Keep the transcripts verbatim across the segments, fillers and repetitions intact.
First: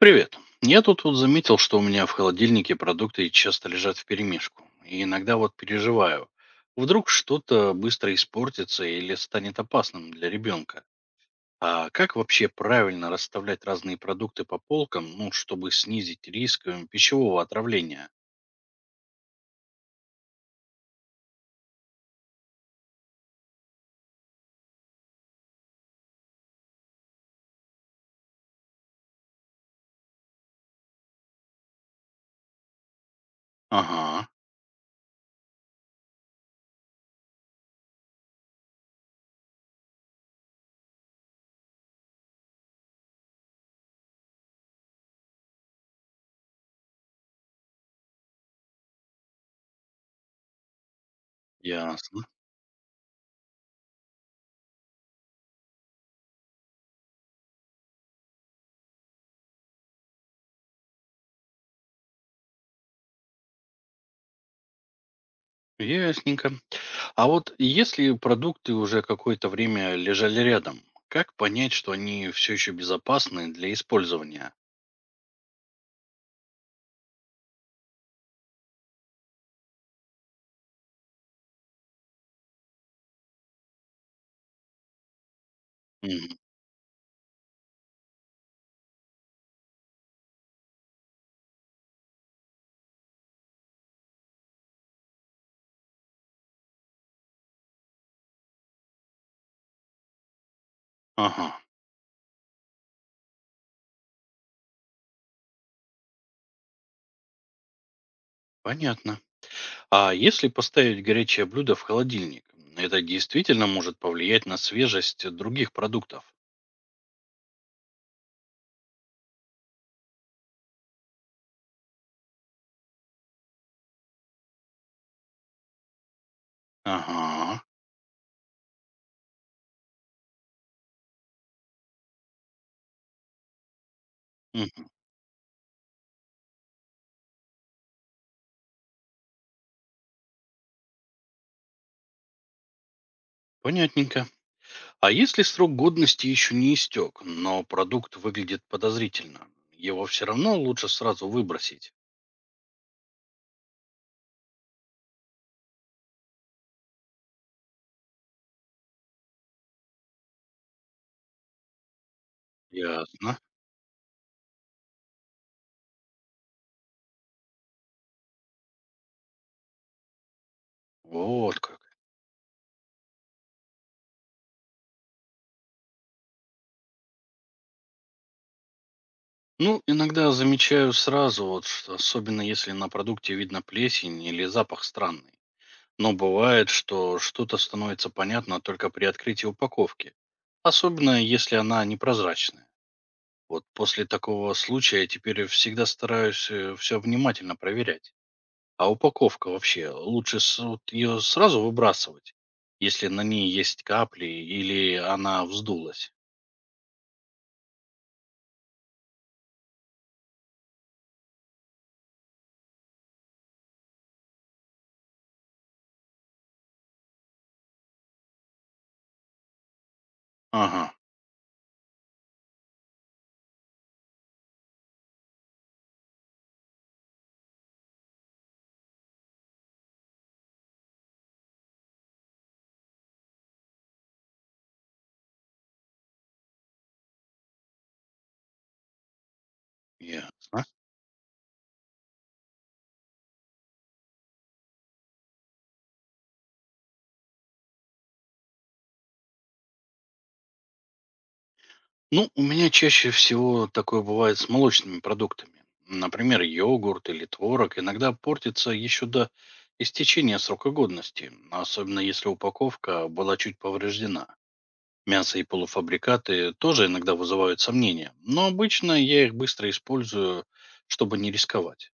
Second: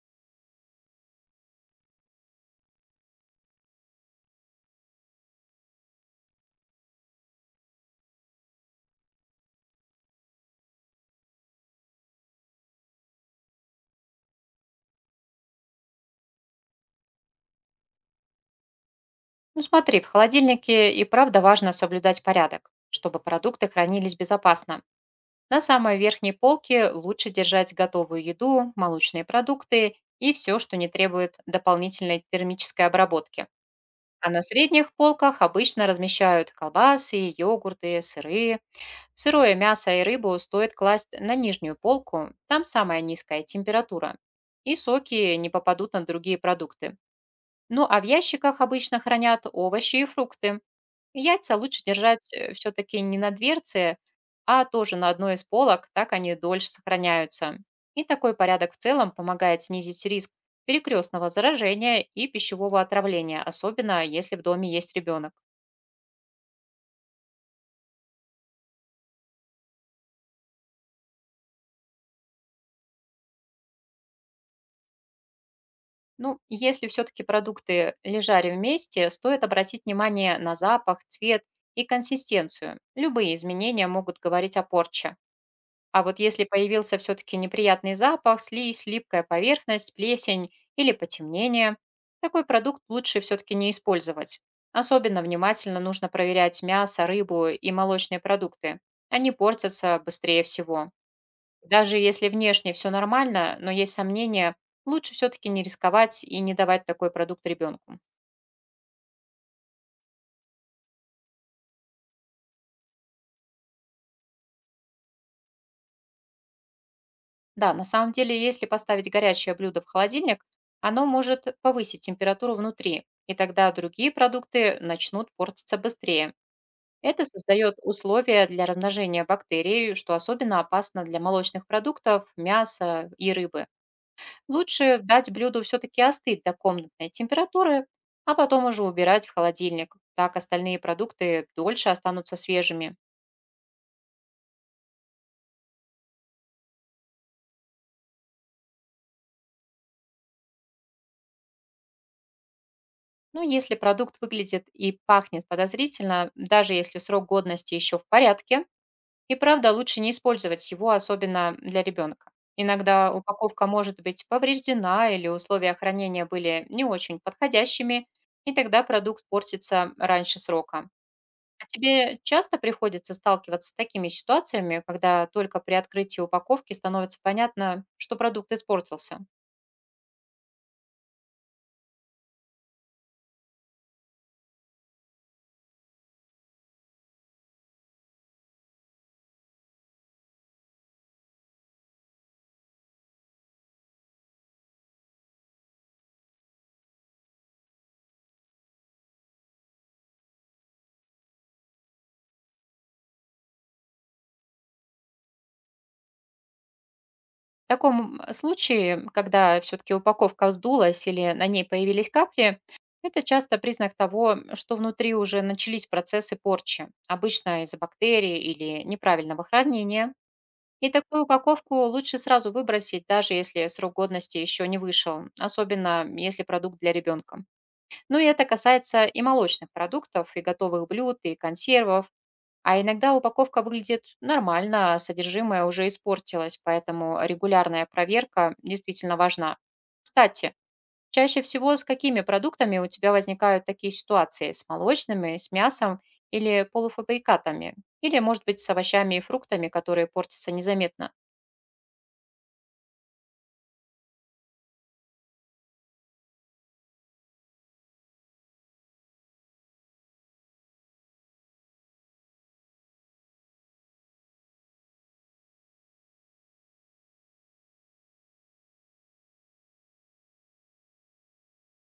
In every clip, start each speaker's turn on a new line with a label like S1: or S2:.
S1: Привет. Я тут вот заметил, что у меня в холодильнике продукты часто лежат вперемешку. И иногда вот переживаю. Вдруг что-то быстро испортится или станет опасным для ребенка. А как вообще правильно расставлять разные продукты по полкам, ну, чтобы снизить риск э, пищевого отравления?
S2: Ну смотри, в холодильнике и правда важно соблюдать порядок, чтобы продукты хранились безопасно. На самой верхней полке лучше держать готовую еду, молочные продукты и все, что не требует дополнительной термической обработки.
S1: Ага,
S2: А на средних полках обычно размещают колбасы, йогурты, сыры. Сырое мясо и рыбу стоит класть на нижнюю полку, там самая низкая температура. И соки не попадут на другие продукты. Ну а в ящиках обычно хранят овощи и фрукты. Яйца лучше
S1: ясно.
S2: держать, э, все-таки не на дверце, а тоже на одной из полок, так они дольше сохраняются. И такой порядок в целом помогает снизить риск перекрестного заражения и пищевого отравления, особенно если в доме есть ребенок.
S1: Ясненько. А вот если продукты уже какое-то время лежали рядом, как понять, что они все еще безопасны для использования?
S2: Ну, если все-таки продукты лежали вместе, стоит обратить внимание на запах, цвет и консистенцию. Любые изменения могут говорить о порче. А вот
S1: Мгм.
S2: если появился все-таки неприятный запах, слизь, липкая поверхность, плесень или потемнение, такой продукт лучше все-таки не использовать. Особенно внимательно нужно проверять мясо, рыбу и молочные продукты. Они портятся быстрее всего.
S1: Ага.
S2: Даже если внешне все нормально, но есть сомнения, лучше все-таки не рисковать и не давать такой продукт ребенку.
S1: Понятно. А если поставить горячее блюдо в холодильник, это действительно может повлиять на свежесть других продуктов?
S2: Да, на самом деле, если поставить горячее блюдо в холодильник, оно может повысить температуру внутри, и тогда другие продукты начнут портиться быстрее. Это
S1: Ага.
S2: создает условия для размножения бактерий, что особенно опасно для молочных продуктов, мяса и рыбы.
S1: Мгм.
S2: Лучше дать блюду все-таки остыть до комнатной температуры, а потом уже убирать в холодильник. Так остальные продукты дольше останутся свежими.
S1: Понятненько. А если срок годности еще не истек, но продукт выглядит подозрительно, его все равно лучше сразу выбросить?
S2: Ну, если продукт выглядит и пахнет подозрительно, даже если срок годности еще в порядке, и правда лучше не использовать его, особенно для ребенка. Иногда
S1: Ясно.
S2: упаковка может быть повреждена или условия хранения были не очень подходящими, и тогда продукт портится раньше срока.
S1: Вот
S2: А
S1: как.
S2: тебе часто приходится сталкиваться с такими ситуациями, когда только при открытии упаковки становится понятно, что продукт испортился?
S1: Ну, иногда замечаю сразу, вот, что особенно если на продукте видно плесень или запах странный. Но бывает, что что-то становится понятно только при открытии упаковки. Особенно, если она непрозрачная. Вот после такого случая теперь всегда стараюсь все внимательно проверять. А упаковка вообще, лучше ее сразу выбрасывать, если на ней есть капли или она вздулась.
S2: В таком э, случае, когда все-таки упаковка вздулась или на ней появились капли, это часто признак того, что внутри уже начались процессы порчи, обычно из-за бактерий или неправильного хранения. И
S1: Ага,
S2: такую упаковку лучше сразу выбросить, даже если срок годности еще не вышел, особенно если продукт для ребенка. Ну и это касается и молочных продуктов, и готовых блюд, и консервов, а иногда упаковка выглядит нормально, а содержимое уже испортилось, поэтому регулярная проверка действительно важна. Кстати,
S1: ясно.
S2: чаще всего с какими продуктами у тебя возникают такие ситуации? С молочными, с мясом или полуфабрикатами? Или, может быть, с овощами и фруктами, которые портятся незаметно?
S1: Ну, у меня чаще всего такое бывает с молочными продуктами. Например, йогурт или творог иногда портится еще до истечения срока годности, особенно если упаковка была чуть повреждена. Мясо и полуфабрикаты тоже иногда вызывают сомнения, но обычно я их быстро использую, чтобы не рисковать.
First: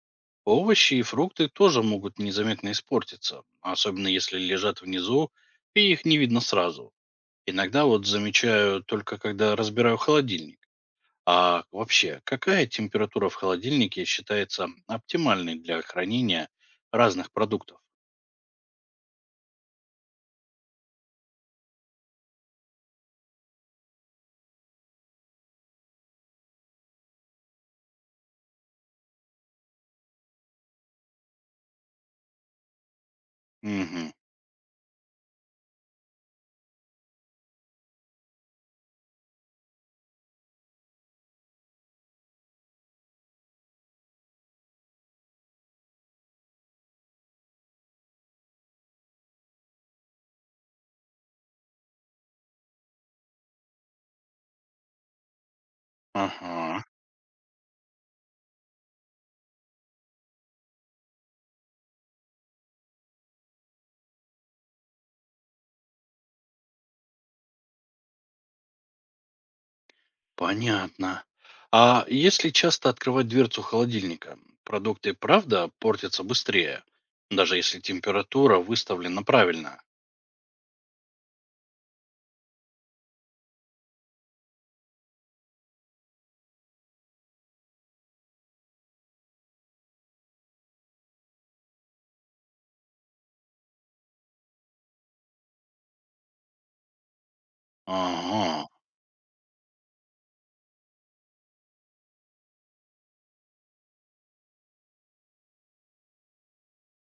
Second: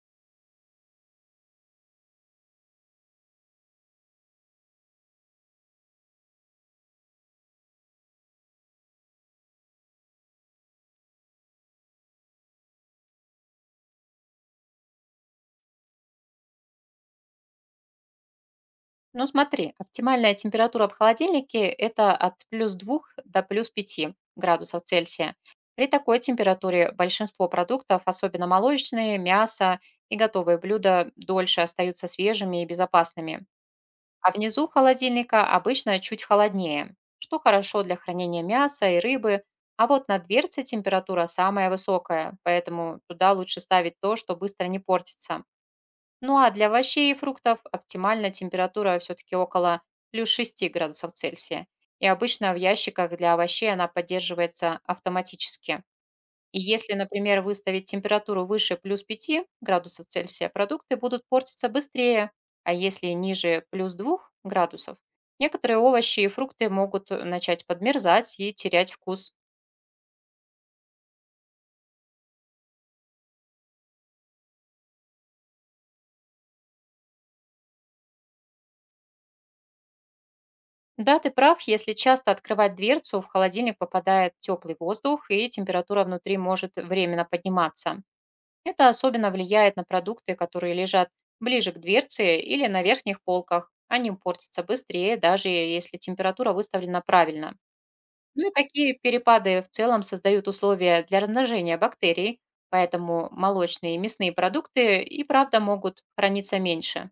S1: Овощи и фрукты тоже могут незаметно испортиться, особенно если лежат внизу и их не видно сразу. Иногда вот замечаю только когда разбираю холодильник. А вообще, какая температура в холодильнике считается оптимальной для хранения разных продуктов?
S2: Ну, смотри, оптимальная температура в холодильнике– это от плюс двух до плюс пяти градусов Цельсия. При такой температуре большинство продуктов, особенно молочные, мясо и готовые блюда, дольше остаются свежими и безопасными.
S1: Угу.
S2: А внизу холодильника обычно чуть холоднее, что хорошо для хранения мяса и рыбы. А вот на дверце температура самая высокая, поэтому туда лучше ставить то, что быстро не портится. Ну а для овощей и фруктов оптимальная температура все-таки около плюс шести градусов Цельсия. И обычно в ящиках для овощей она поддерживается автоматически. И
S1: Ага.
S2: если, например, выставить температуру выше плюс пяти градусов Цельсия, продукты будут портиться быстрее. А если ниже плюс двух градусов, некоторые овощи и фрукты могут э, начать подмерзать и терять вкус.
S1: Понятно. А если часто открывать дверцу холодильника, продукты правда портятся быстрее, даже если температура выставлена правильно?
S2: Да, ты прав, если часто открывать дверцу, в холодильник попадает теплый воздух, и температура внутри может временно подниматься. Это особенно влияет на продукты, которые лежат ближе к дверце или на верхних полках. Они портятся быстрее, даже если температура выставлена правильно. Ну и
S1: Ага,
S2: такие перепады в целом создают условия для размножения бактерий, поэтому молочные и мясные продукты и правда могут храниться меньше.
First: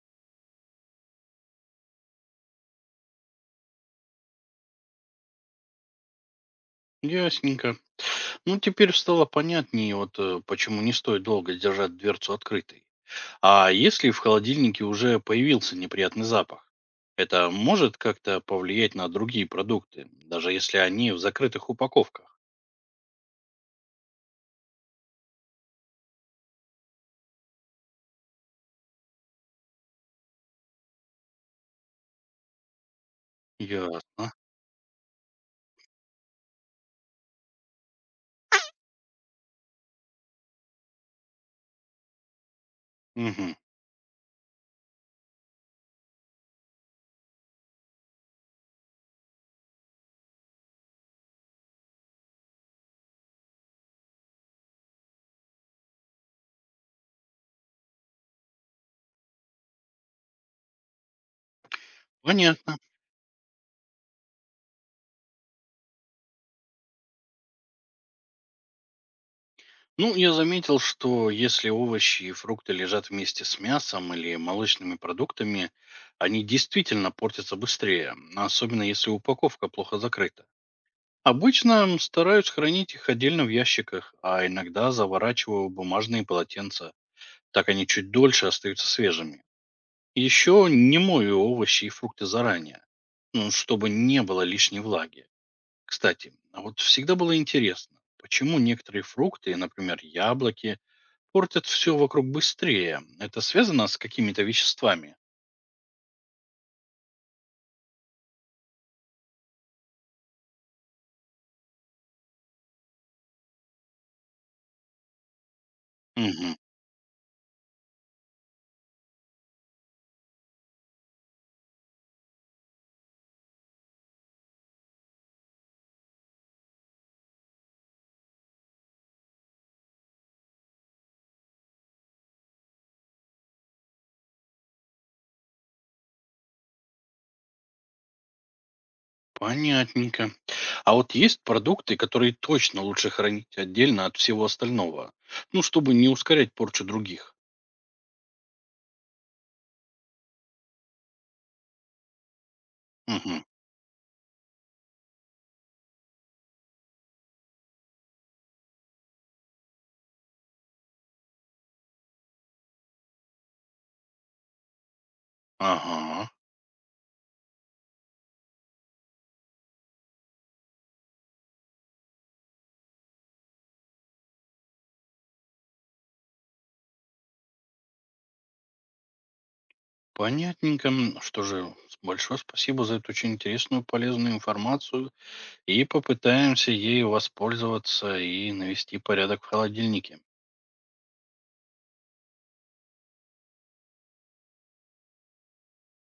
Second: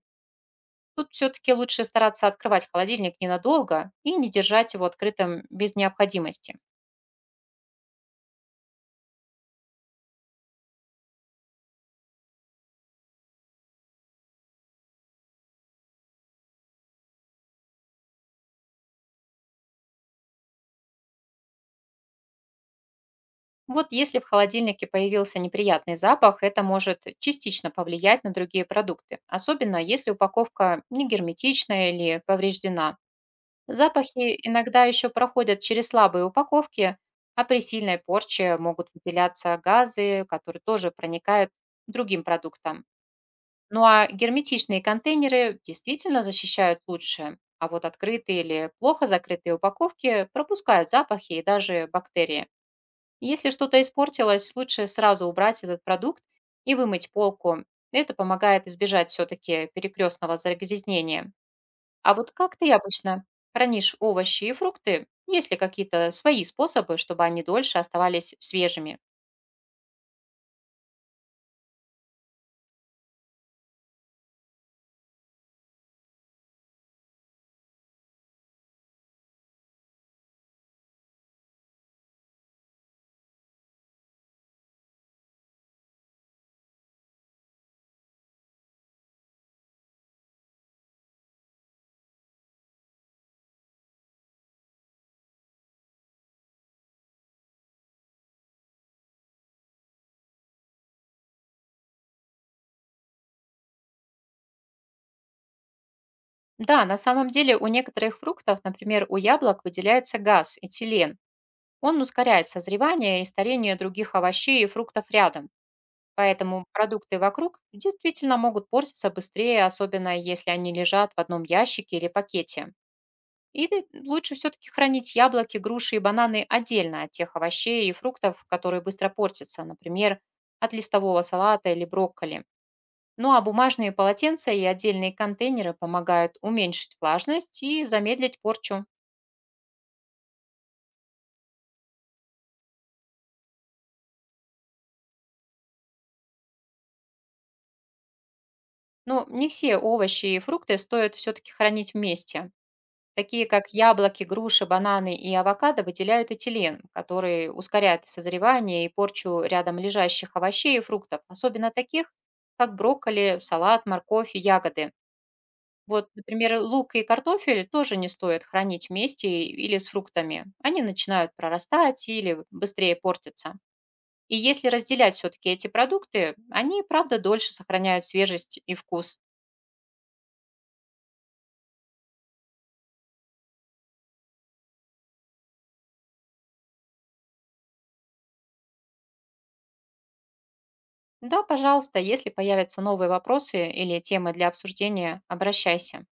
S2: Тут все-таки лучше стараться открывать холодильник ненадолго и не держать его открытым без необходимости.
S1: ясненько. Ну, теперь стало понятнее, вот э, почему не стоит долго держать дверцу открытой. А если в холодильнике уже появился неприятный запах? Это может как-то повлиять на другие продукты, даже если они в закрытых упаковках?
S2: Вот если в холодильнике появился неприятный запах, это может частично повлиять на другие продукты, особенно если упаковка не герметичная или повреждена.
S1: Ясно.
S2: Запахи иногда еще проходят через слабые упаковки, а при сильной порче могут выделяться газы, которые тоже проникают к другим продуктам.
S1: Мгм.
S2: Ну а герметичные контейнеры действительно защищают лучше, а вот открытые или плохо закрытые упаковки пропускают запахи и даже бактерии. Если что-то испортилось, лучше сразу убрать этот продукт и вымыть полку. Это помогает избежать все-таки перекрестного загрязнения. А вот как ты
S1: Понятно.
S2: обычно хранишь овощи и фрукты? Есть ли какие-то свои способы, чтобы они дольше оставались свежими?
S1: Ну, я заметил, что если овощи и фрукты лежат вместе с мясом или молочными продуктами, они действительно портятся быстрее, а особенно если упаковка плохо закрыта. Обычно м, стараюсь хранить их отдельно в ящиках, а иногда заворачиваю в бумажные полотенца. Так они чуть дольше остаются свежими. Еще не мою овощи и фрукты заранее, ну, чтобы не было лишней влаги. Кстати, а вот всегда было интересно, почему некоторые фрукты, например, яблоки, портят все вокруг быстрее. Это связано с какими-то веществами?
S2: Да, на самом деле у некоторых фруктов, например, у яблок выделяется газ, этилен. Он ускоряет созревание и старение других овощей и фруктов рядом,
S1: Мгм.
S2: поэтому продукты вокруг действительно могут портиться быстрее, особенно если они лежат в одном ящике или пакете. Или лучше все-таки хранить яблоки, груши и бананы отдельно от тех овощей и фруктов, которые быстро портятся, например, от листового салата или брокколи. Ну а бумажные полотенца и отдельные контейнеры помогают уменьшить влажность и замедлить порчу.
S1: Понятненько. А вот есть продукты, которые точно лучше хранить отдельно от всего остального. Ну, чтобы не ускорять порчу других.
S2: Но не все овощи и фрукты стоит все-таки хранить вместе.
S1: Мгм.
S2: Такие как яблоки, груши, бананы и авокадо выделяют этилен, который ускоряет созревание и порчу рядом лежащих овощей и фруктов, особенно таких, как брокколи, салат, морковь и ягоды. Вот,
S1: Ага.
S2: например, лук и картофель тоже не стоит хранить вместе или с фруктами. Они начинают прорастать или быстрее портятся. И если разделять все-таки эти продукты, они, правда, дольше сохраняют свежесть и вкус.
S1: Понятненько. М, Что же, с- большое спасибо за эту очень интересную, полезную информацию. И попытаемся ею воспользоваться и навести порядок в холодильнике.
S2: Да, пожалуйста, если появятся новые вопросы или темы для обсуждения, обращайся.